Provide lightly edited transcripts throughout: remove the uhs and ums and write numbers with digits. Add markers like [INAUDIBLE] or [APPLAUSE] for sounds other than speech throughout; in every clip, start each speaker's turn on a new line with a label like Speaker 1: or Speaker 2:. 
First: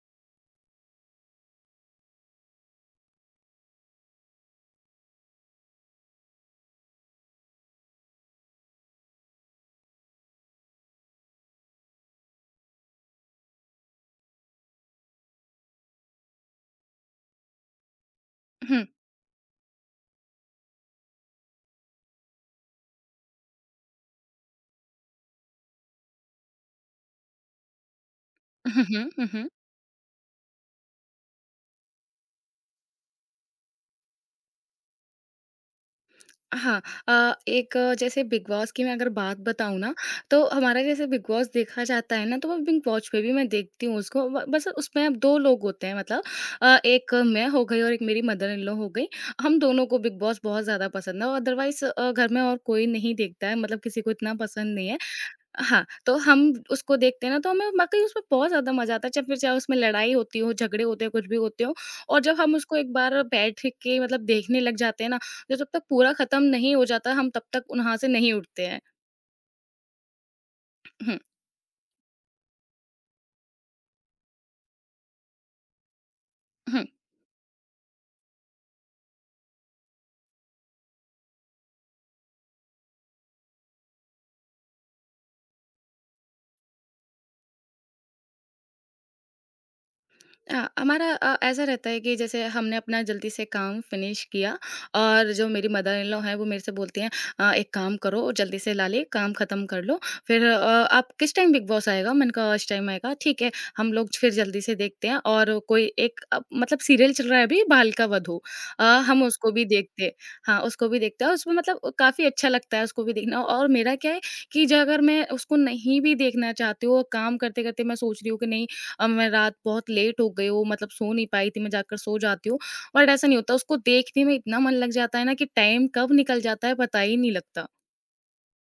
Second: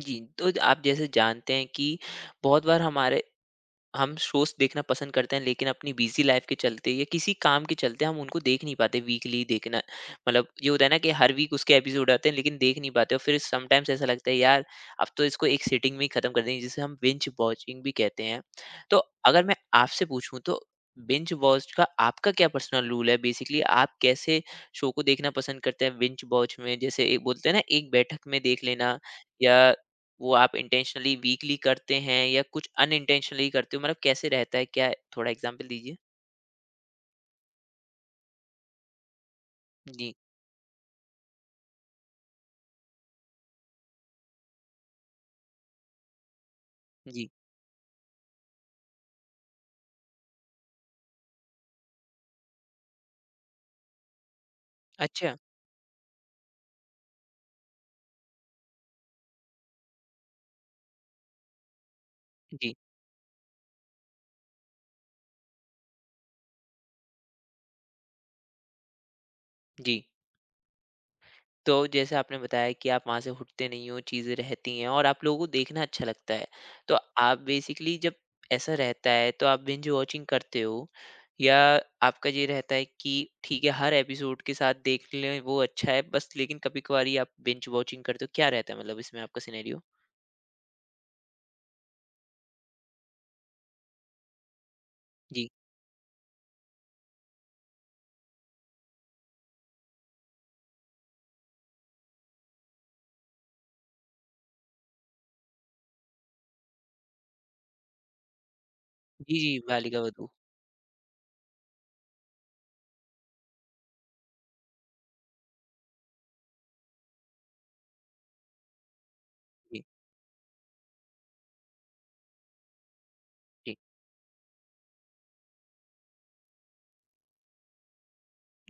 Speaker 1: जी, तो आप जैसे जानते हैं कि बहुत बार हमारे हम शोज़ देखना पसंद करते हैं, लेकिन अपनी बिज़ी लाइफ़ के चलते या किसी काम के चलते हम उनको देख नहीं पाते। वीकली देखना मतलब ये होता है ना कि हर वीक उसके एपिसोड आते हैं लेकिन देख नहीं पाते, और फिर समटाइम्स ऐसा लगता है यार अब तो इसको एक सीटिंग में ही ख़त्म कर देंगे, जिसे हम बिंज वॉचिंग भी कहते हैं।
Speaker 2: हुँ।
Speaker 1: तो अगर मैं आपसे पूछूँ तो बिंज वॉच का आपका क्या पर्सनल रूल है? बेसिकली आप कैसे शो को देखना पसंद करते हैं बिंज वॉच में? जैसे एक बोलते हैं ना, एक बैठक में देख
Speaker 2: हुँ,
Speaker 1: लेना,
Speaker 2: हुँ, हुँ, हुँ।
Speaker 1: या वो आप इंटेंशनली वीकली करते हैं या कुछ अनइंटेंशनली करते हो? मतलब कैसे रहता है? क्या थोड़ा एग्ज़ाम्पल दीजिए?
Speaker 2: हाँ, एक जैसे बिग बॉस की मैं अगर बात बताऊँ ना,
Speaker 1: जी,
Speaker 2: तो हमारा जैसे बिग बॉस देखा जाता है ना, तो वो बिग बॉस पे भी मैं देखती हूँ उसको ब बस उसमें अब 2 लोग होते हैं मतलब एक
Speaker 1: जी।
Speaker 2: मैं हो गई और एक मेरी मदर इन लॉ हो गई। हम दोनों को बिग बॉस बहुत ज़्यादा पसंद है और अदरवाइज़ घर में और कोई नहीं देखता है मतलब किसी को इतना पसंद नहीं है।
Speaker 1: अच्छा,
Speaker 2: हाँ, तो हम उसको देखते हैं ना तो हमें वाक़ई उसमें बहुत ज़्यादा मज़ा आता है, चाहे फिर चाहे उसमें लड़ाई होती हो, झगड़े होते हो, कुछ भी होते हो और जब हम
Speaker 1: जी,
Speaker 2: उसको एक बार बैठ के मतलब देखने लग जाते हैं ना, तो जब तक पूरा खत्म नहीं हो जाता, हम तब तक वहाँ से नहीं उठते हैं।
Speaker 1: जी।
Speaker 2: हुँ,
Speaker 1: तो जैसे आपने बताया कि आप वहाँ से उठते नहीं हो, चीज़ें रहती हैं और आप लोगों को देखना अच्छा लगता है।
Speaker 2: हुँ।
Speaker 1: तो आप बेसिकली जब ऐसा रहता है तो आप बिंज वॉचिंग करते हो, या आपका ये रहता है कि ठीक है हर एपिसोड के साथ देख लें वो अच्छा है बस, लेकिन कभी-कभारी आप बिंज वॉचिंग करते हो? क्या रहता है मतलब इसमें आपका सिनेरियो?
Speaker 2: हमारा ऐसा रहता है कि जैसे हमने अपना जल्दी से काम फिनिश किया और
Speaker 1: जी।
Speaker 2: जो मेरी मदर इन लॉ हैं वो मेरे से बोलती हैं, एक काम करो जल्दी से लाले काम खत्म कर लो फिर आप किस टाइम बिग बॉस आएगा?" मैंने कहा, "इस टाइम आएगा।" "ठीक है, हम लोग फिर जल्दी से देखते हैं।" और कोई एक मतलब सीरियल चल रहा है अभी बाल का वधू। हम
Speaker 1: जी, जी,
Speaker 2: उसको भी
Speaker 1: बालिका
Speaker 2: देखते
Speaker 1: वधू।
Speaker 2: हाँ, उसको भी देखते हैं और उसमें मतलब काफ़ी अच्छा लगता है उसको भी देखना और मेरा क्या है कि जो अगर मैं उसको नहीं भी देखना चाहती हूँ और काम करते-करते मैं सोच रही हूँ कि नहीं अब मैं रात
Speaker 1: जी, जी।
Speaker 2: बहुत लेट हो गई हूँ, मतलब सो नहीं पाई थी, मैं जाकर सो जाती हूँ। बट ऐसा नहीं होता, उसको देखने में इतना मन लग जाता है ना कि टाइम कब निकल जाता है पता ही नहीं लगता।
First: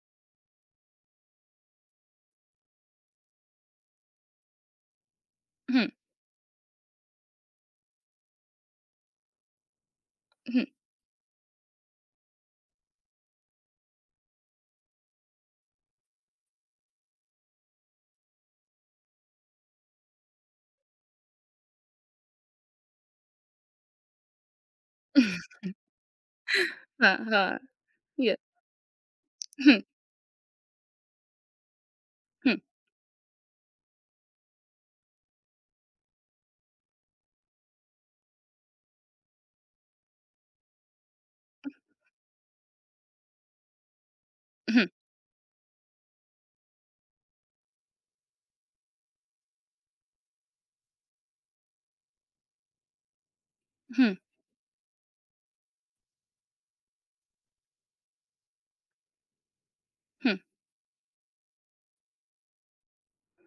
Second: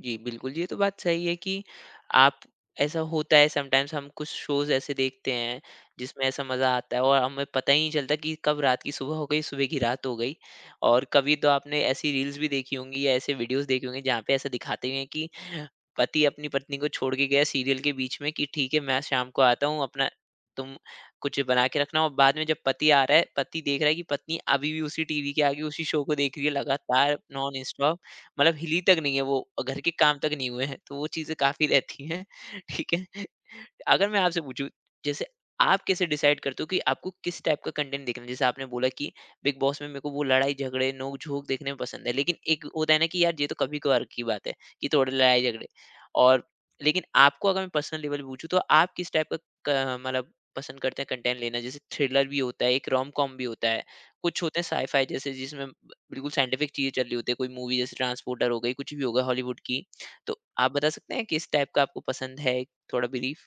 Speaker 1: जी, बिल्कुल, ये तो बात सही है कि आप, ऐसा होता है समटाइम्स हम कुछ शोज़ ऐसे देखते हैं,
Speaker 2: हुँ,
Speaker 1: जिसमें ऐसा मज़ा आता है और हमें पता ही नहीं चलता कि कब रात की सुबह हो गई, सुबह की रात हो गई।
Speaker 2: हुँ,
Speaker 1: और कभी तो आपने ऐसी रील्स भी देखी होंगी या ऐसे वीडियोज़ देखे होंगे, जहाँ पे ऐसा दिखाते हुए हैं कि पति अपनी पत्नी को छोड़ के गया सीरियल के बीच में कि ठीक है, मैं शाम को आता हूँ, अपना तुम कुछ बना के रखना। और बाद में जब पति आ रहा है, पति देख रहा है कि पत्नी अभी भी उसी टीवी के
Speaker 2: [LAUGHS]
Speaker 1: आगे उसी शो को देख रही है लगातार
Speaker 2: हाँ, हाँ।
Speaker 1: नॉन-स्टॉप।
Speaker 2: ये
Speaker 1: मतलब हिली तक नहीं है वो, घर
Speaker 2: हुँ,
Speaker 1: के काम तक नहीं हुए हैं, तो वो चीज़ें काफ़ी रहती हैं।
Speaker 2: हुँ,
Speaker 1: [LAUGHS] ठीक है। अगर मैं आपसे पूछूँ, जैसे आप कैसे डिसाइड करते हो कि आपको किस टाइप का कंटेंट देखना है? जैसे आपने बोला कि बिग बॉस में मेरे को वो लड़ाई झगड़े, नोक-झोंक देखने में पसंद है, लेकिन एक होता है ना कि यार ये तो कभी-कभार की बात है,
Speaker 2: हुँ,
Speaker 1: कि थोड़े लड़ाई झगड़े, और लेकिन आपको अगर मैं पर्सनल लेवल पे पूछूँ, तो आप किस टाइप का क मतलब पसंद करते हैं कंटेंट लेना? जैसे थ्रिलर भी होता है, एक रोम-कॉम भी होता है,
Speaker 2: हुँ,
Speaker 1: कुछ होते हैं साई-फाई जैसे, जिसमें बिल्कुल साइंटिफिक चीज़ें चल रही होती है, कोई मूवी जैसे ट्रांसपोर्टर हो गई, कुछ भी होगा हॉलीवुड की।
Speaker 2: हुँ।
Speaker 1: तो आप बता सकते हैं किस टाइप का आपको पसंद है, थोड़ा ब्रीफ?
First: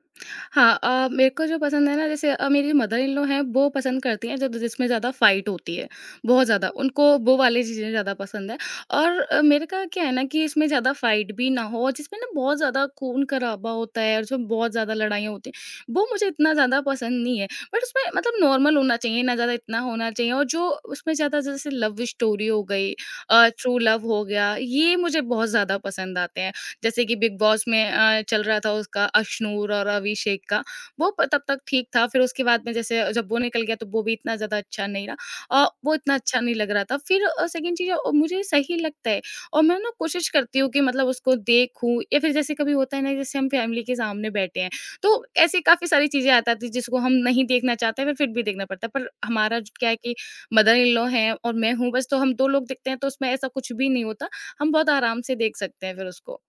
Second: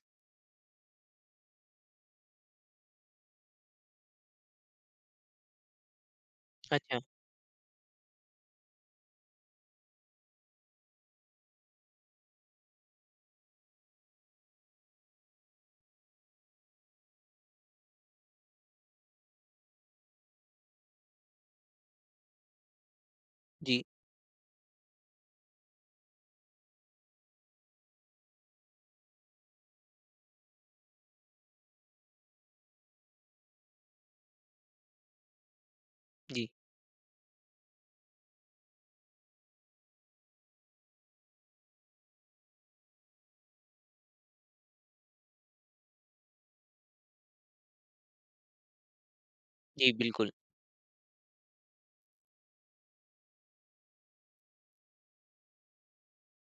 Speaker 2: हाँ, मेरे को जो पसंद है ना जैसे मेरी मदर इन लॉ हैं वो पसंद करती हैं जब जिसमें ज़्यादा फाइट होती है, बहुत ज़्यादा,
Speaker 1: अच्छा।
Speaker 2: उनको वो वाली चीज़ें ज़्यादा पसंद है और मेरे का क्या है ना कि इसमें ज़्यादा फाइट भी ना हो और जिसमें ना बहुत ज़्यादा खून-खराबा होता है और उसमें बहुत ज़्यादा लड़ाइयाँ होती हैं, वो मुझे इतना ज़्यादा पसंद नहीं है। बट उसमें मतलब नॉर्मल होना चाहिए, ना ज़्यादा इतना होना चाहिए और जो उसमें ज़्यादा जैसे लव स्टोरी हो गई, ट्रू
Speaker 1: जी,
Speaker 2: लव हो गया, ये मुझे बहुत ज़्यादा पसंद आते हैं। जैसे कि बिग बॉस में चल रहा था उसका अश्नूर और अभिषेक का, वो प तब तक ठीक था, फिर उसके बाद में जैसे जब वो निकल गया तो वो भी इतना ज़्यादा अच्छा नहीं रहा। वो इतना अच्छा
Speaker 1: जी,
Speaker 2: नहीं लग रहा था। फिर सेकंड चीज़ मुझे सही लगता है और मैं ना कोशिश करती हूँ कि मतलब उसको देखूँ या फिर जैसे कभी होता है ना जैसे हम फैमिली के सामने बैठे हैं, तो ऐसी काफ़ी सारी चीज़ें आ जाती हैं जिसको हम नहीं देखना चाहते हैं पर फिर भी देखना पड़ता है। पर हमारा ज क्या
Speaker 1: जी,
Speaker 2: है कि
Speaker 1: बिल्कुल।
Speaker 2: मदर इन लॉ हैं और मैं हूँ बस, तो हम 2 लोग देखते हैं तो उसमें ऐसा कुछ भी नहीं होता। हम बहुत आराम से देख सकते हैं फिर उसको।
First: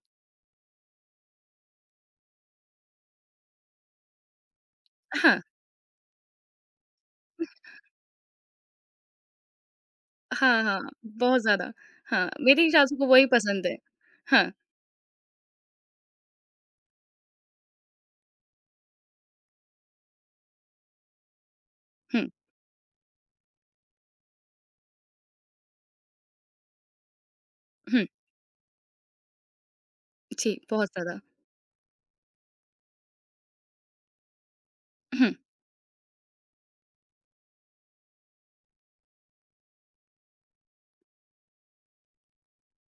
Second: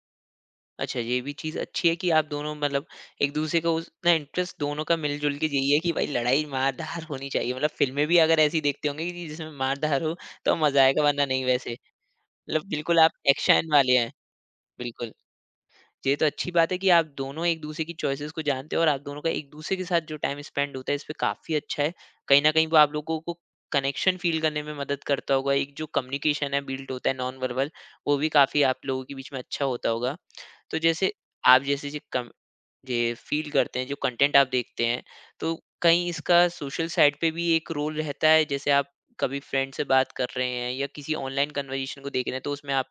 Speaker 1: अच्छा, ये भी चीज़ अच्छी है कि आप दोनों मतलब एक-दूसरे को उतना इंटरेस्ट, दोनों का मिल-जुल
Speaker 2: हाँ,
Speaker 1: के यही है कि भाई लड़ाई मार-धार होनी चाहिए। मतलब फ़िल्में भी अगर ऐसी देखते होंगे कि जिसमें मार-धार हो तो
Speaker 2: हाँ,
Speaker 1: मज़ा
Speaker 2: हाँ,
Speaker 1: आएगा, वरना
Speaker 2: बहुत
Speaker 1: नहीं वैसे।
Speaker 2: ज़्यादा। हाँ,
Speaker 1: मतलब
Speaker 2: मेरी सासू
Speaker 1: बिल्कुल
Speaker 2: को
Speaker 1: आप
Speaker 2: वही पसंद
Speaker 1: एक्शन
Speaker 2: है।
Speaker 1: वाले हैं।
Speaker 2: हाँ,
Speaker 1: बिल्कुल। ये तो अच्छी बात है कि आप दोनों एक-दूसरे की चॉइसेस को जानते हो, और आप दोनों का एक-दूसरे के साथ जो टाइम स्पेंड होता है, इस पे काफ़ी अच्छा है।
Speaker 2: हुँ,
Speaker 1: कहीं न कहीं वो आप लोगों को कनेक्शन फ़ील करने में मदद करता होगा। एक जो कम्युनिकेशन है, बिल्ड होता है नॉन वर्बल,
Speaker 2: हुँ,
Speaker 1: वो भी काफ़ी आप लोगों के बीच में अच्छा होता होगा।
Speaker 2: जी,
Speaker 1: तो
Speaker 2: बहुत
Speaker 1: जैसे
Speaker 2: ज़्यादा।
Speaker 1: आप जैसे जी कम ये फील करते हैं, जो कंटेंट आप देखते हैं,
Speaker 2: हुँ।
Speaker 1: तो कहीं इसका सोशल साइड पे भी एक रोल रहता है? जैसे आप कभी फ्रेंड से बात कर रहे हैं या किसी ऑनलाइन कन्वर्सेशन को देख रहे हैं, तो उसमें आप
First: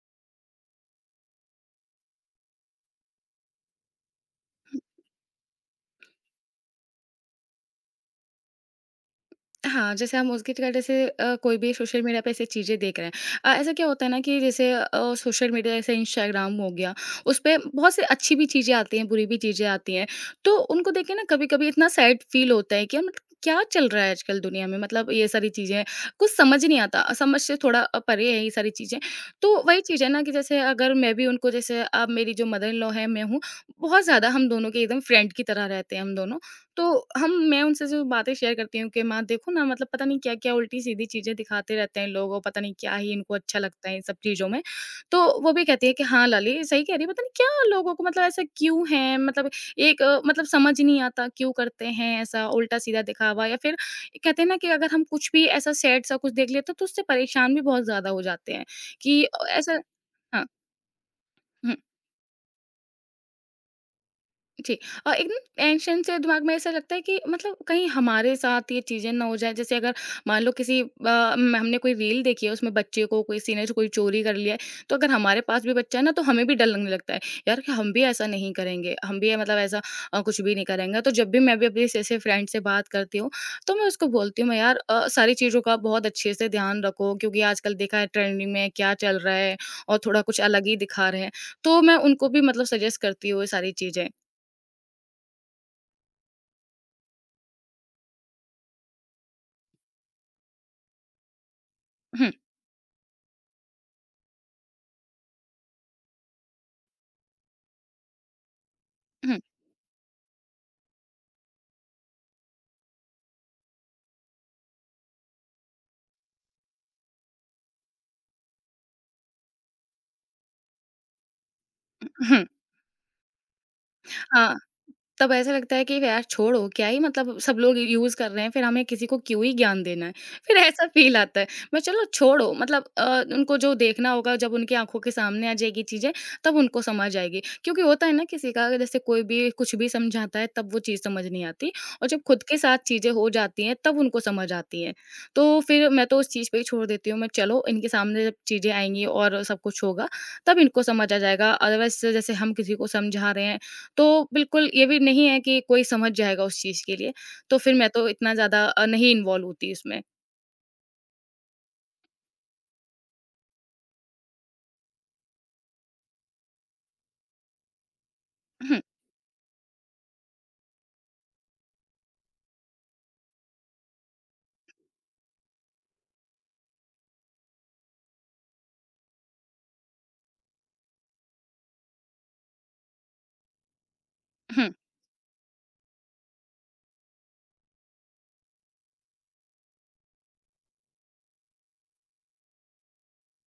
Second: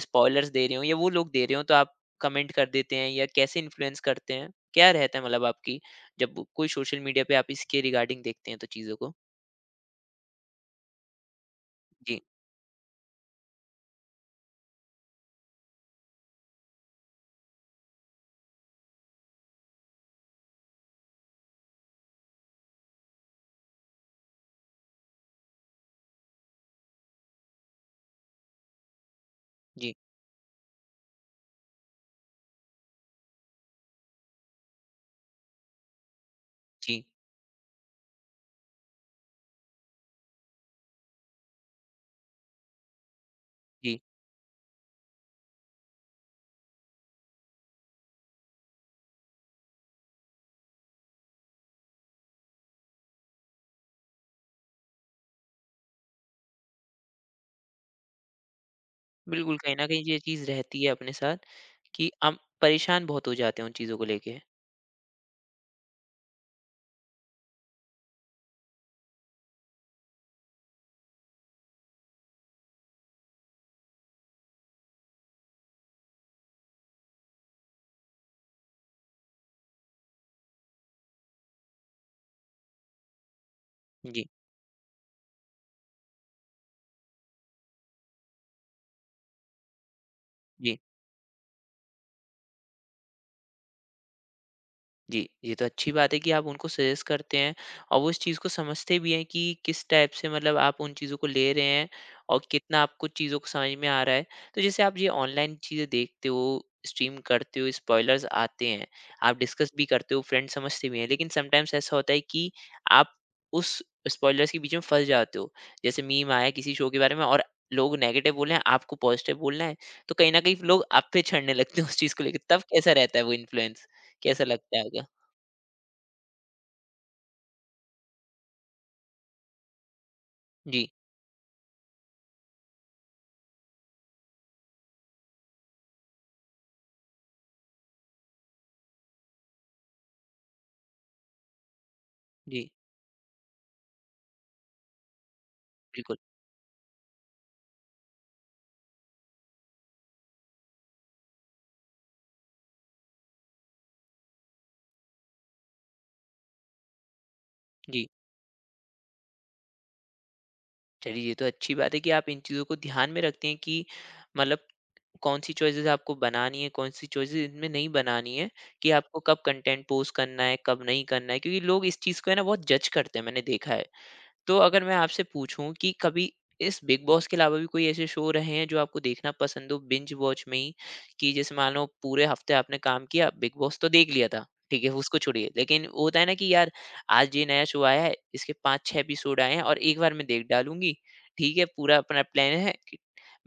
Speaker 1: स्पॉयलर्स दे रहे हो, या वो लोग दे रहे हों, तो आप कमेंट कर देते हैं, या कैसे इन्फ्लुएंस करते हैं? क्या रहता है मतलब आपकी, जब वो कोई सोशल मीडिया पे आप इसके रिगार्डिंग देखते हैं तो चीज़ों को?
Speaker 2: हाँ, जैसे हम उसकी तरह जैसे कोई भी सोशल
Speaker 1: जी,
Speaker 2: मीडिया पे ऐसी चीज़ें देख रहे हैं। ऐसा क्या होता है ना कि जैसे सोशल मीडिया जैसे इंस्टाग्राम हो गया, उसपे बहुत सी अच्छी भी चीज़ें आती हैं, बुरी भी चीज़ें आती हैं। तो उनको देख के ना कभी-कभी इतना सैड फ़ील होता है कि मतलब क्या चल रहा है आजकल दुनिया में? मतलब ये सारी चीज़ें, कुछ समझ नहीं आता। समझ से थोड़ा परे है ये सारी चीज़ें। तो वही
Speaker 1: जी,
Speaker 2: चीज़ है ना कि जैसे अगर मैं भी उनको जैसे अब मेरी जो मदर इन लॉ है, मैं हूँ, बहुत ज़्यादा हम दोनों के एकदम फ्रेंड की तरह रहते हैं हम दोनों। तो
Speaker 1: जी,
Speaker 2: हम मैं उनसे जो बातें शेयर करती हूँ कि माँ देखो ना मतलब पता नहीं क्या-क्या उल्टी-सीधी चीज़ें दिखाते रहते हैं लोग और पता नहीं क्या ही इनको अच्छा लगता है
Speaker 1: जी।
Speaker 2: इन सब चीज़ों में। तो वो भी कहती है कि हाँ, लाली सही कह रही है पता नहीं क्या लोगों को मतलब ऐसा क्यों है मतलब एक मतलब समझ नहीं आता क्यों करते हैं ऐसा उल्टा-सीधा दिखावा या फिर कहते हैं ना कि अगर हम कुछ भी ऐसा सैड सा कुछ देख लेते हैं तो उससे परेशान भी बहुत ज़्यादा हो जाते हैं कि
Speaker 1: बिल्कुल, कहीं
Speaker 2: ऐसा।
Speaker 1: न कहीं ये चीज़
Speaker 2: हाँ।
Speaker 1: रहती है अपने साथ, कि हम परेशान बहुत हो जाते हैं उन चीज़ों को लेके।
Speaker 2: जी और एकदम टेंशन से दिमाग में ऐसा लगता है कि मतलब कहीं हमारे साथ ये चीज़ें ना हो जाए जैसे अगर मान लो किसी हमने कोई रील देखी है उसमें बच्चे को किसी ने कोई चोरी कर लिया है तो अगर हमारे पास भी बच्चा है ना तो हमें भी डर लगने लगता है यार कि हम भी ऐसा नहीं करेंगे हम भी मतलब ऐसा कुछ भी नहीं करेंगे तो जब भी मैं भी अपने ऐसे फ्रेंड से बात करती हूँ तो मैं उसको
Speaker 1: जी,
Speaker 2: बोलती हूँ मैं यार सारी चीज़ों का बहुत अच्छे से ध्यान रखो क्योंकि आजकल देखा है ट्रेंडिंग में क्या चल रहा है और थोड़ा कुछ अलग
Speaker 1: जी।
Speaker 2: ही दिखा रहे हैं तो मैं उनको भी मतलब सजेस्ट करती हूँ ये सारी चीज़ें।
Speaker 1: जी, ये तो अच्छी बात है कि आप उनको सजेस्ट करते हैं, और वो इस चीज़ को समझते भी हैं कि किस टाइप से मतलब आप उन चीज़ों को ले रहे हैं, और कितना आपको चीज़ों को समझ में आ रहा है। तो जैसे आप ये ऑनलाइन चीज़ें देखते हो, स्ट्रीम करते हो, स्पॉयलर्स आते हैं, आप
Speaker 2: हुँ,
Speaker 1: डिस्कस भी करते हो, फ्रेंड समझते भी हैं, लेकिन समटाइम्स ऐसा होता है कि आप उस स्पॉयलर्स के बीच में फँस जाते हो। जैसे मीम आया किसी शो के बारे में, और लोग नेगेटिव बोल रहे हैं, आपको पॉज़िटिव बोलना है, तो कहीं न कहीं लोग आप पे चढ़ने लगते हैं उस चीज़ को लेके,
Speaker 2: हुँ।
Speaker 1: तब कैसा रहता है वो इन्फ्लुएंस? कैसा
Speaker 2: हाँ,
Speaker 1: लगता है आपको?
Speaker 2: तब ऐसा लगता है कि यार छोड़ो क्या ही मतलब सब लोग यूज़ कर रहे हैं, फिर हमें किसी को क्यों ही ज्ञान देना है। फिर ऐसा
Speaker 1: जी,
Speaker 2: फ़ील आता है। मैं चलो छोड़ो मतलब उनको जो देखना होगा जब उनकी आँखों के सामने आ जाएगी चीज़ें, तब उनको समझ आएगी। क्योंकि होता है ना किसी का अगर जैसे कोई भी कुछ भी समझाता है तब वो चीज़ समझ नहीं आती और जब खुद के
Speaker 1: जी,
Speaker 2: साथ चीज़ें हो जाती हैं तब उनको समझ आती हैं। तो फिर मैं
Speaker 1: बिल्कुल।
Speaker 2: तो उस चीज़ पे ही छोड़ देती हूँ मैं चलो इनके सामने जब चीज़ें आएँगी और सब कुछ होगा, तब इनको समझ आ जाएगा। अदरवाइज़ जैसे हम किसी को समझा रहे हैं तो बिल्कुल ये भी नहीं है कि कोई समझ जाएगा उस चीज़ के लिए, तो फिर मैं
Speaker 1: जी,
Speaker 2: तो इतना ज़्यादा नहीं इन्वॉल्व होती इसमें।
Speaker 1: चलिए ये तो अच्छी बात है कि आप इन चीज़ों को ध्यान में रखते हैं कि मतलब कौन-सी चॉइसेस आपको बनानी है, कौन-सी चॉइसेस इनमें नहीं बनानी है,
Speaker 2: हुँ,
Speaker 1: कि आपको कब कंटेंट पोस्ट करना है, कब नहीं करना है। क्योंकि लोग इस चीज़ को है ना बहुत जज करते हैं, मैंने देखा है। तो अगर मैं आपसे पूछूं कि कभी इस बिग बॉस के अलावा भी कोई ऐसे शो रहे हैं जो आपको देखना पसंद हो बिंज वॉच में ही, कि जैसे मान लो पूरे हफ्ते आपने काम किया, बिग बॉस तो देख लिया था,
Speaker 2: हुँ,
Speaker 1: ठीक है उसको छोड़िए, लेकिन वो होता है ना कि यार आज ये नया शो आया है, इसके पांच छह एपिसोड आए हैं और एक बार मैं देख डालूंगी। ठीक है पूरा अपना प्लान है कि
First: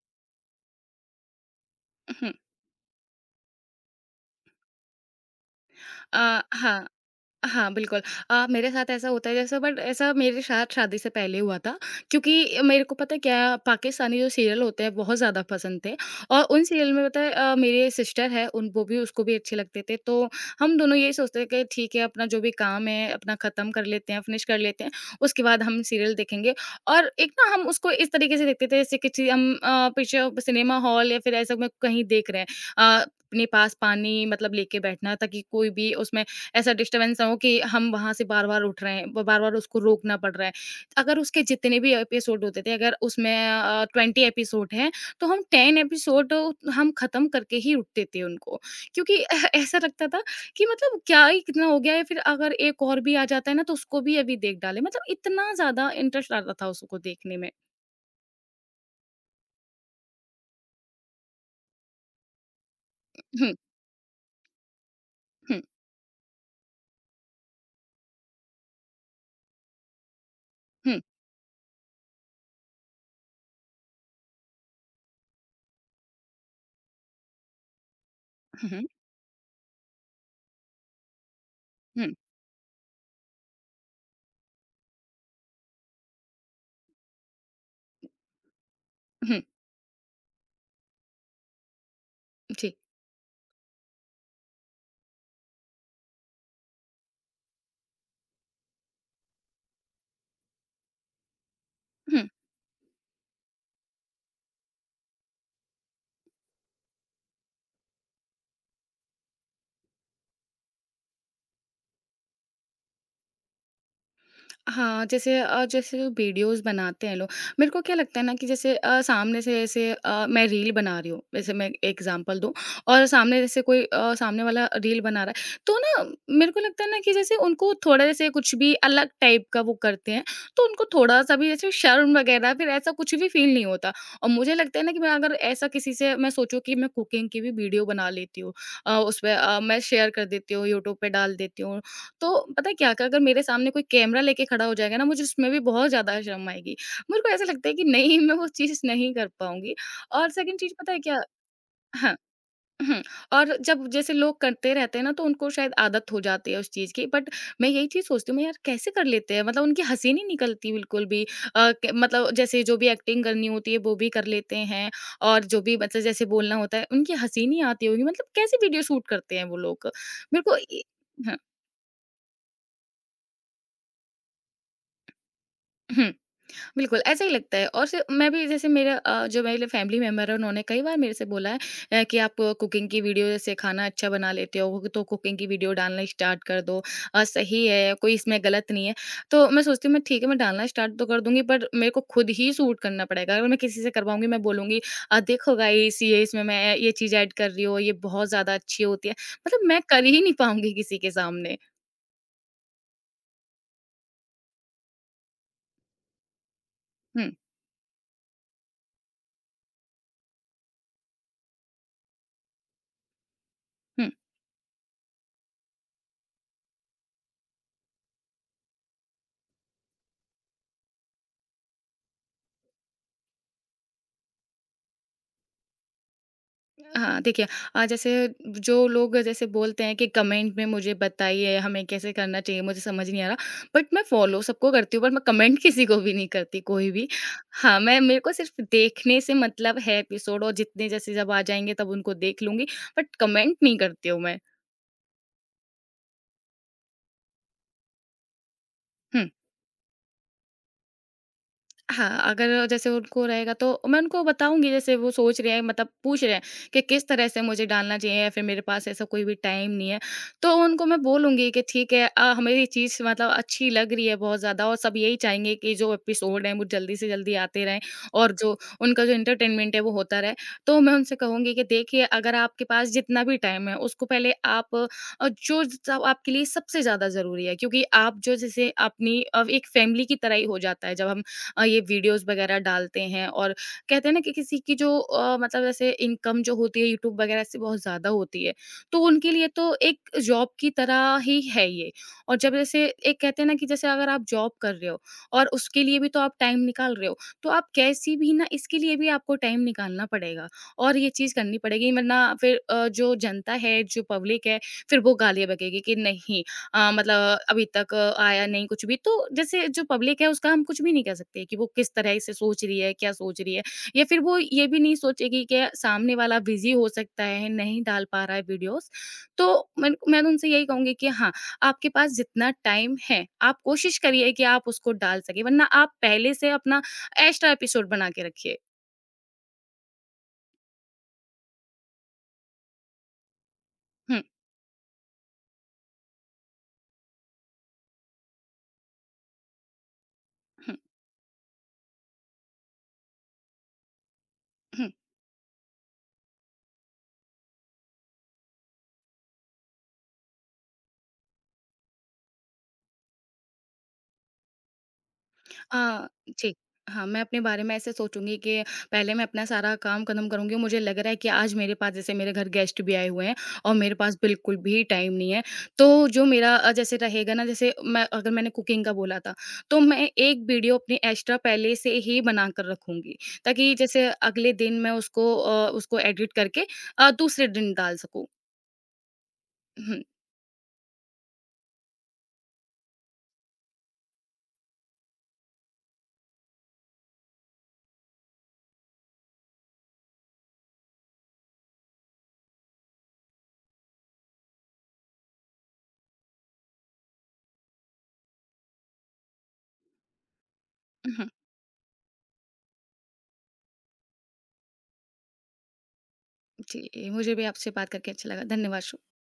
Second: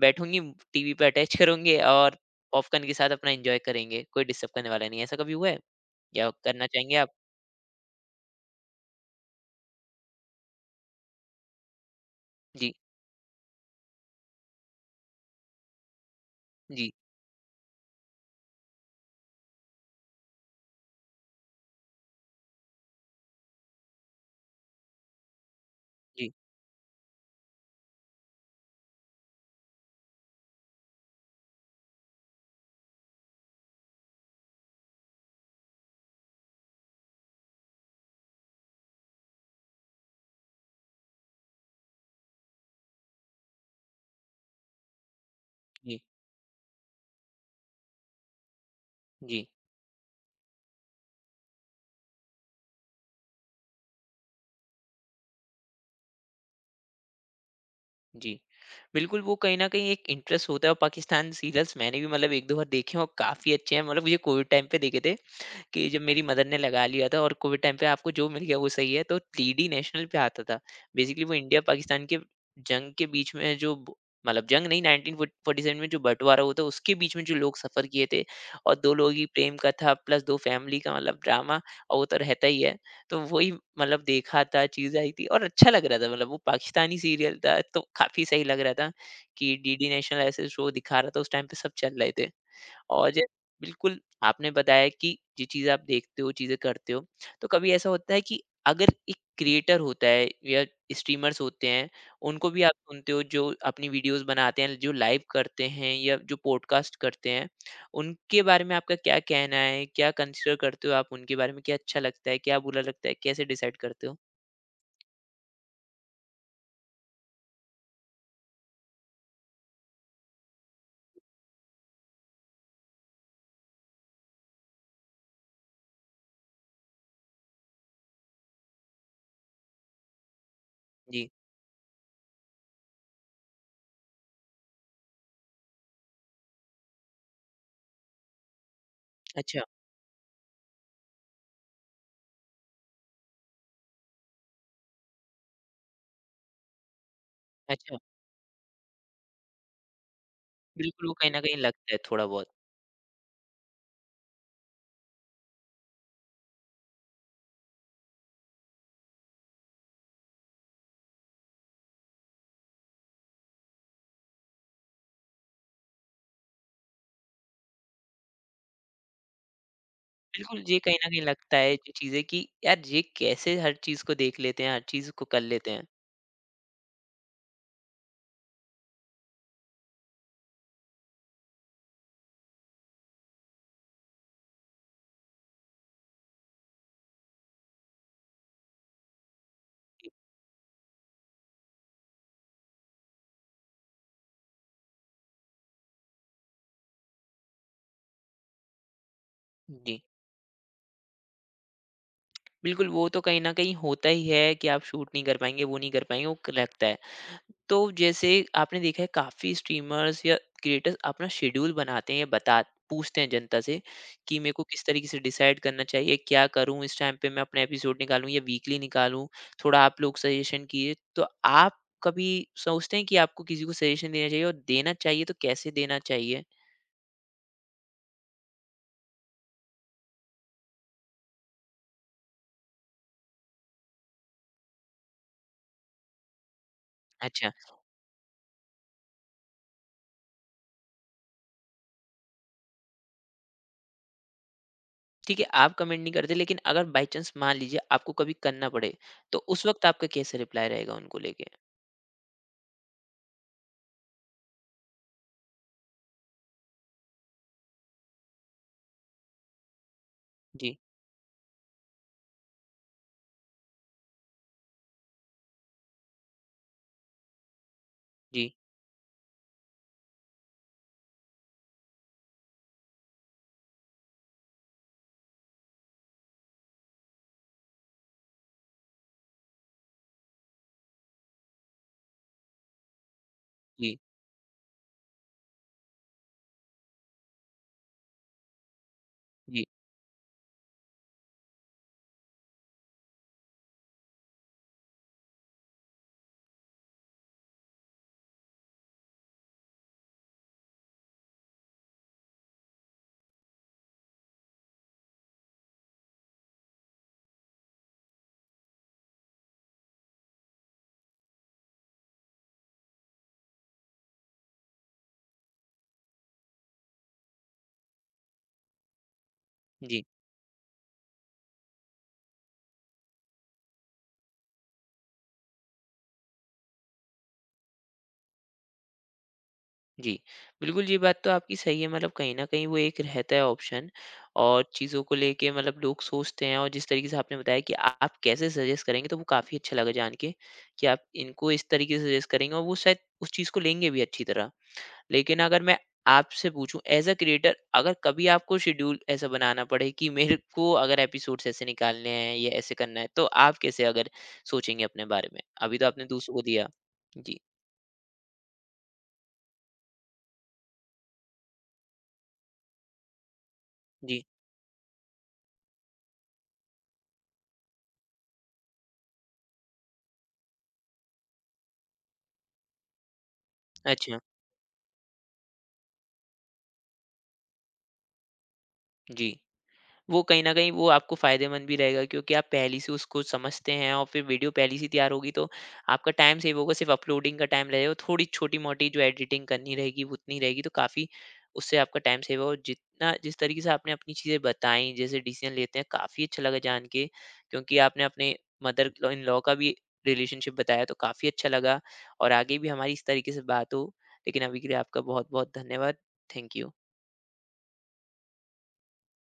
Speaker 1: बैठूंगी, टीवी पे अटैच [LAUGHS] करूंगी, और
Speaker 2: हुँ।
Speaker 1: पॉपकॉर्न के साथ अपना एंजॉय करेंगे, कोई डिस्टर्ब करने वाला नहीं है। ऐसा कभी हुआ है, या करना
Speaker 2: हाँ।
Speaker 1: चाहेंगे आप?
Speaker 2: हाँ, बिल्कुल। मेरे साथ ऐसा होता है जैसे बट ऐसा मेरे साथ शादी से पहले हुआ था क्योंकि
Speaker 1: जी,
Speaker 2: मेरे को पता है क्या पाकिस्तानी जो सीरियल होते हैं बहुत ज़्यादा पसंद थे और उन
Speaker 1: जी,
Speaker 2: सीरियल में पता है मेरी सिस्टर है उन वो भी उसको भी अच्छे लगते थे। तो हम दोनों यही सोचते थे कि ठीक है अपना जो भी काम है अपना ख़त्म कर लेते हैं, फिनिश कर लेते हैं, उसके बाद हम सीरियल
Speaker 1: जी,
Speaker 2: देखेंगे। और एक ना हम उसको इस तरीके से देखते थे जैसे किसी हम पीछे सिनेमा हॉल या फिर ऐसा में कहीं देख रहे हैं। अ, अपने पास पानी मतलब लेके बैठना ताकि कोई भी उसमें ऐसा डिस्टर्बेंस ना हो कि हम वहाँ से बार-बार उठ रहे हैं, बार-बार उसको रोकना पड़ रहा है। अगर उसके जितने भी एपिसोड होते थे, अगर उसमें 20 एपिसोड हैं, तो हम 10
Speaker 1: जी,
Speaker 2: एपिसोड हम खत्म करके ही उठते थे उनको। क्योंकि एह
Speaker 1: जी,
Speaker 2: ऐसा लगता था कि मतलब क्या ही कितना हो गया है, फिर अगर एक और भी आ जाता है ना, तो उसको भी अभी देख डालें। मतलब इतना ज़्यादा इंटरेस्ट आता था उसको देखने में।
Speaker 1: जी। बिल्कुल, वो कहीं न कहीं एक इंटरेस्ट होता है, और पाकिस्तान सीरियल्स मैंने भी मतलब 1-2 बार देखे हैं और काफ़ी
Speaker 2: हुँ,
Speaker 1: अच्छे हैं। मतलब मुझे कोविड टाइम पे देखे थे।
Speaker 2: हुँ,
Speaker 1: कि जब मेरी मदर ने लगा लिया था, और कोविड टाइम पे आपको जो मिल गया वो सही है, तो टीडी नेशनल पे आता था।
Speaker 2: हुँ,
Speaker 1: बेसिकली वो इंडिया-पाकिस्तान के जंग के बीच में जो ब मतलब जंग नहीं, 1947 में जो बँटवारा हुआ था, उसके बीच में जो लोग सफ़र किए थे, और
Speaker 2: हुँ,
Speaker 1: 2 लोगों की प्रेम कथा प्लस 2 फैमिली का मतलब ड्रामा, और वो
Speaker 2: हुँ,
Speaker 1: तो रहता ही है। तो वही मतलब देखा था, चीज़ आई थी और अच्छा लग रहा था, मतलब वो पाकिस्तानी सीरियल था, तो काफ़ी सही लग रहा था
Speaker 2: हुँ, हुँ,
Speaker 1: कि डीडी नेशनल ऐसे शो दिखा रहा था, उस टाइम पे सब चल रहे थे।
Speaker 2: जी,
Speaker 1: और जै बिल्कुल आपने बताया कि ये चीज़ें आप देखते हो, चीज़ें करते हो, तो कभी ऐसा होता है कि अगर एक क्रिएटर होता है या स्ट्रीमर्स होते हैं,
Speaker 2: हुँ।
Speaker 1: उनको भी आप सुनते हो जो अपनी वीडियोज़ बनाते हैं, जो लाइव करते हैं या जो पॉडकास्ट करते हैं, उनके बारे में आपका क्या कहना है? क्या कंसीडर करते हो आप उनके बारे में? क्या अच्छा लगता है, क्या बुरा लगता है? कैसे डिसाइड करते हो?
Speaker 2: हाँ, जैसे जैसे वीडियोज़ बनाते हैं लोग, मेरे को क्या लगता है ना कि जैसे सामने से जैसे मैं रील बना रही हूँ, वैसे मैं एग्ज़ाम्पल दूँ और सामने जैसे कोई सामने वाला रील बना रहा है, तो ना मेरे को लगता है ना कि जैसे उनको थोड़ा जैसे कुछ भी अलग टाइप का वो करते हैं, तो उनको
Speaker 1: जी,
Speaker 2: थोड़ा-सा भी जैसे शर्म वग़ैरह फिर ऐसा कुछ भी फ़ील नहीं होता और मुझे लगता है ना कि मैं अगर ऐसा किसी से मैं सोचूँ कि मैं कुकिंग की भी वीडियो बना लेती हूँ, उसमें
Speaker 1: अच्छा,
Speaker 2: मैं शेयर कर देती हूँ, यूट्यूब पे डाल देती हूँ तो पता है क्या कि अगर मेरे सामने कोई कैमरा लेके खड़ा हो जाएगा ना, मुझे उसमें भी बहुत ज़्यादा शर्म आएगी। मेरे को ऐसा लगता है कि
Speaker 1: अच्छा।
Speaker 2: नहीं, मैं वो चीज़ नहीं कर पाऊँगी और सेकंड चीज़ पता है
Speaker 1: बिल्कुल, वो
Speaker 2: क्या।
Speaker 1: कहीं न कहीं लगता है
Speaker 2: हाँ।
Speaker 1: थोड़ा बहुत।
Speaker 2: हम्म, और जब जैसे लोग करते रहते हैं ना, तो उनको शायद आदत हो जाती है उस चीज़ की। बट मैं यही चीज़ सोचती हूँ, मैं यार कैसे कर लेते हैं? मतलब उनकी हँसी नहीं निकलती बिल्कुल भी। क मतलब जैसे जो भी एक्टिंग करनी होती है, वो भी कर लेते हैं और जो भी मतलब जैसे बोलना होता है, उनकी हँसी नहीं आती होगी। मतलब कैसे वीडियो शूट करते हैं वो लोग? मेरे को
Speaker 1: बिल्कुल, ये
Speaker 2: ये
Speaker 1: कहीं न कहीं
Speaker 2: हाँ।
Speaker 1: लगता है जो चीज़ें कि यार ये कैसे हर चीज़ को देख लेते हैं, हर चीज़ को कर लेते हैं।
Speaker 2: हम्म, बिल्कुल, ऐसा ही लगता है। और स मैं भी जैसे मेरा जो मेरे फैमिली मेंबर है उन्होंने कई बार मेरे से बोला है कि आप कुकिंग की वीडियो जैसे खाना अच्छा बना लेते हो, तो कुकिंग की वीडियो डालना स्टार्ट कर दो। सही है, कोई इसमें गलत नहीं है। तो मैं सोचती हूँ, मैं ठीक है मैं डालना स्टार्ट तो कर दूँगी, पर मेरे को खुद ही शूट करना पड़ेगा। अगर मैं किसी से करवाऊँगी मैं बोलूँगी देखो गाइस, ये इसमें मैं ये चीज़ ऐड कर रही हूँ, ये बहुत ज़्यादा अच्छी होती है। मतलब मैं
Speaker 1: जी,
Speaker 2: कर ही नहीं पाऊँगी किसी के सामने।
Speaker 1: बिल्कुल वो तो कहीं न कहीं होता ही है कि आप शूट नहीं कर पाएँगे, वो नहीं कर पाएँगे, वो क लगता है।
Speaker 2: हुँ, हुँ।
Speaker 1: तो जैसे आपने देखा है काफी स्ट्रीमर्स या क्रिएटर्स अपना शेड्यूल बनाते हैं या बता पूछते हैं जनता से कि मेरे को किस तरीके से डिसाइड करना चाहिए, क्या करूं इस टाइम पे, मैं अपना एपिसोड निकालूं या वीकली निकालूं, थोड़ा आप लोग सजेशन किए, तो आप कभी सोचते हैं कि आपको किसी को सजेशन देना चाहिए, और देना चाहिए तो कैसे देना चाहिए?
Speaker 2: हाँ, देखिए, जैसे जो लोग जैसे बोलते हैं कि कमेंट में मुझे बताइए हमें कैसे करना चाहिए, मुझे समझ नहीं आ रहा। बट मैं फॉलो सबको करती हूँ, पर मैं कमेंट [LAUGHS] किसी को भी नहीं करती, कोई भी।
Speaker 1: अच्छा।
Speaker 2: हाँ, मैं मेरे को सिर्फ़ देखने से मतलब है एपिसोड, और जितने जैसे जब आ जाएँगे तब उनको देख लूँगी, बट कमेंट नहीं करती हूँ मैं।
Speaker 1: ठीक है आप कमेंट नहीं करते, लेकिन अगर बाई चांस मान लीजिए आपको कभी करना पड़े,
Speaker 2: हुँ।
Speaker 1: तो उस वक्त आपका कैसे रिप्लाई रहेगा उनको लेके?
Speaker 2: हाँ, अगर जैसे उनको रहेगा तो मैं उनको बताऊँगी जैसे वो सोच रहे हैं मतलब पूछ रहे हैं कि किस तरह से मुझे डालना चाहिए या फिर मेरे पास ऐसा कोई भी टाइम नहीं है। तो
Speaker 1: जी,
Speaker 2: उनको मैं बोलूँगी कि ठीक है, हमें ये चीज़ मतलब अच्छी लग रही है बहुत ज़्यादा और सब यही चाहेंगे कि जो एपिसोड हैं वो जल्दी से जल्दी आते रहें और
Speaker 1: जी,
Speaker 2: जो उनका जो एंटरटेनमेंट है वो होता रहे। तो मैं उनसे कहूँगी कि देखिए अगर आपके पास जितना भी टाइम है उसको पहले आप, जो सब आपके लिए सबसे ज़्यादा ज़रूरी है, क्योंकि आप जो जैसे अपनी एक फैमिली की तरह ही हो जाता है जब हम ये वीडियोज़ वगैरह डालते हैं और
Speaker 1: जी,
Speaker 2: कहते हैं ना कि किसी की जो मतलब ऐसे इनकम जो होती है यूट्यूब वगैरह से बहुत ज़्यादा होती है, तो उनके लिए
Speaker 1: जी,
Speaker 2: तो एक जॉब की तरह ही है ये। और जब जैसे एक कहते हैं ना कि जैसे अगर आप जॉब कर रहे हो और उसके लिए भी तो आप टाइम निकाल रहे हो, तो आप कैसी भी ना इसके लिए भी आपको टाइम निकालना पड़ेगा और ये चीज़ करनी पड़ेगी, वरना फिर जो जनता है, जो पब्लिक है, फिर वो गालियाँ बकेगी कि नहीं मतलब अभी तक आया नहीं कुछ भी। तो जैसे जो पब्लिक है उसका हम कुछ भी नहीं कह सकते कि वो किस तरह से सोच रही है, क्या सोच रही है, या फिर वो ये भी नहीं सोचेगी कि सामने वाला बिज़ी हो सकता है, नहीं डाल पा रहा है वीडियोज़। तो मैं
Speaker 1: जी।
Speaker 2: मैं तो उनसे यही कहूँगी कि हाँ, आपके पास जितना टाइम है, आप कोशिश करिए कि आप उसको डाल सकें, वरना आप पहले से अपना एक्स्ट्रा एपिसोड बना के रखिए।
Speaker 1: जी, बिल्कुल ये बात तो आपकी सही है, मतलब कहीं न कहीं वो एक रहता है ऑप्शन,
Speaker 2: हुँ,
Speaker 1: और चीज़ों को लेके मतलब लोग सोचते हैं, और जिस तरीके से आपने बताया कि आप कैसे सजेस्ट करेंगे, तो वो काफ़ी अच्छा लगा जान के,
Speaker 2: हुँ,
Speaker 1: कि आप इनको इस तरीके से सजेस्ट करेंगे और वो शायद उस चीज़ को लेंगे भी अच्छी तरह।
Speaker 2: हुँ।
Speaker 1: लेकिन अगर मैं आपसे पूछूँ एज़ अ क्रिएटर, अगर कभी आपको शेड्यूल ऐसा बनाना पड़े कि मेरे को अगर एपिसोड्स ऐसे निकालने हैं या ऐसे करना है, तो आप कैसे अगर सोचेंगे अपने बारे में? अभी तो आपने
Speaker 2: अ,
Speaker 1: दूसरों को
Speaker 2: जी।
Speaker 1: दिया।
Speaker 2: हाँ, मैं
Speaker 1: जी,
Speaker 2: अपने बारे में ऐसे सोचूँगी कि पहले मैं अपना सारा काम खत्म करूँगी। मुझे लग रहा है कि आज मेरे पास जैसे मेरे घर गेस्ट भी आए हुए हैं और मेरे पास
Speaker 1: जी।
Speaker 2: बिल्कुल भी टाइम नहीं है। तो जो मेरा जैसे रहेगा ना, जैसे मैं अगर मैंने कुकिंग का बोला था, तो मैं एक वीडियो अपनी एक्स्ट्रा पहले से ही बनाकर रखूँगी। ताकि जैसे
Speaker 1: अच्छा,
Speaker 2: अगले दिन मैं उसको उसको एडिट करके दूसरे दिन डाल सकूँ।
Speaker 1: जी।
Speaker 2: हुँ,
Speaker 1: वो कहीं न कहीं वो आपको फ़ायदेमंद भी रहेगा, क्योंकि आप पहले से उसको समझते हैं, और फिर वीडियो पहले से तैयार होगी तो आपका टाइम सेव होगा, सिर्फ़ अपलोडिंग का टाइम लगेगा। थोड़ी छोटी-मोटी जो एडिटिंग करनी रहेगी वो उतनी रहेगी, तो काफ़ी उससे आपका टाइम सेव होगा। और जितना जिस तरीके से आपने अपनी चीज़ें बताई, जैसे डिसीज़न लेते हैं, काफ़ी अच्छा लगा जान के, क्योंकि आपने अपने मदर लॉ इन लॉ का भी रिलेशनशिप बताया तो
Speaker 2: हुँ।
Speaker 1: काफ़ी अच्छा लगा, और आगे भी हमारी इस तरीके से बात हो। लेकिन अभी के लिए आपका बहुत-बहुत धन्यवाद। Thank you.
Speaker 2: जी, मुझे भी आपसे बात करके अच्छा लगा। धन्यवाद शु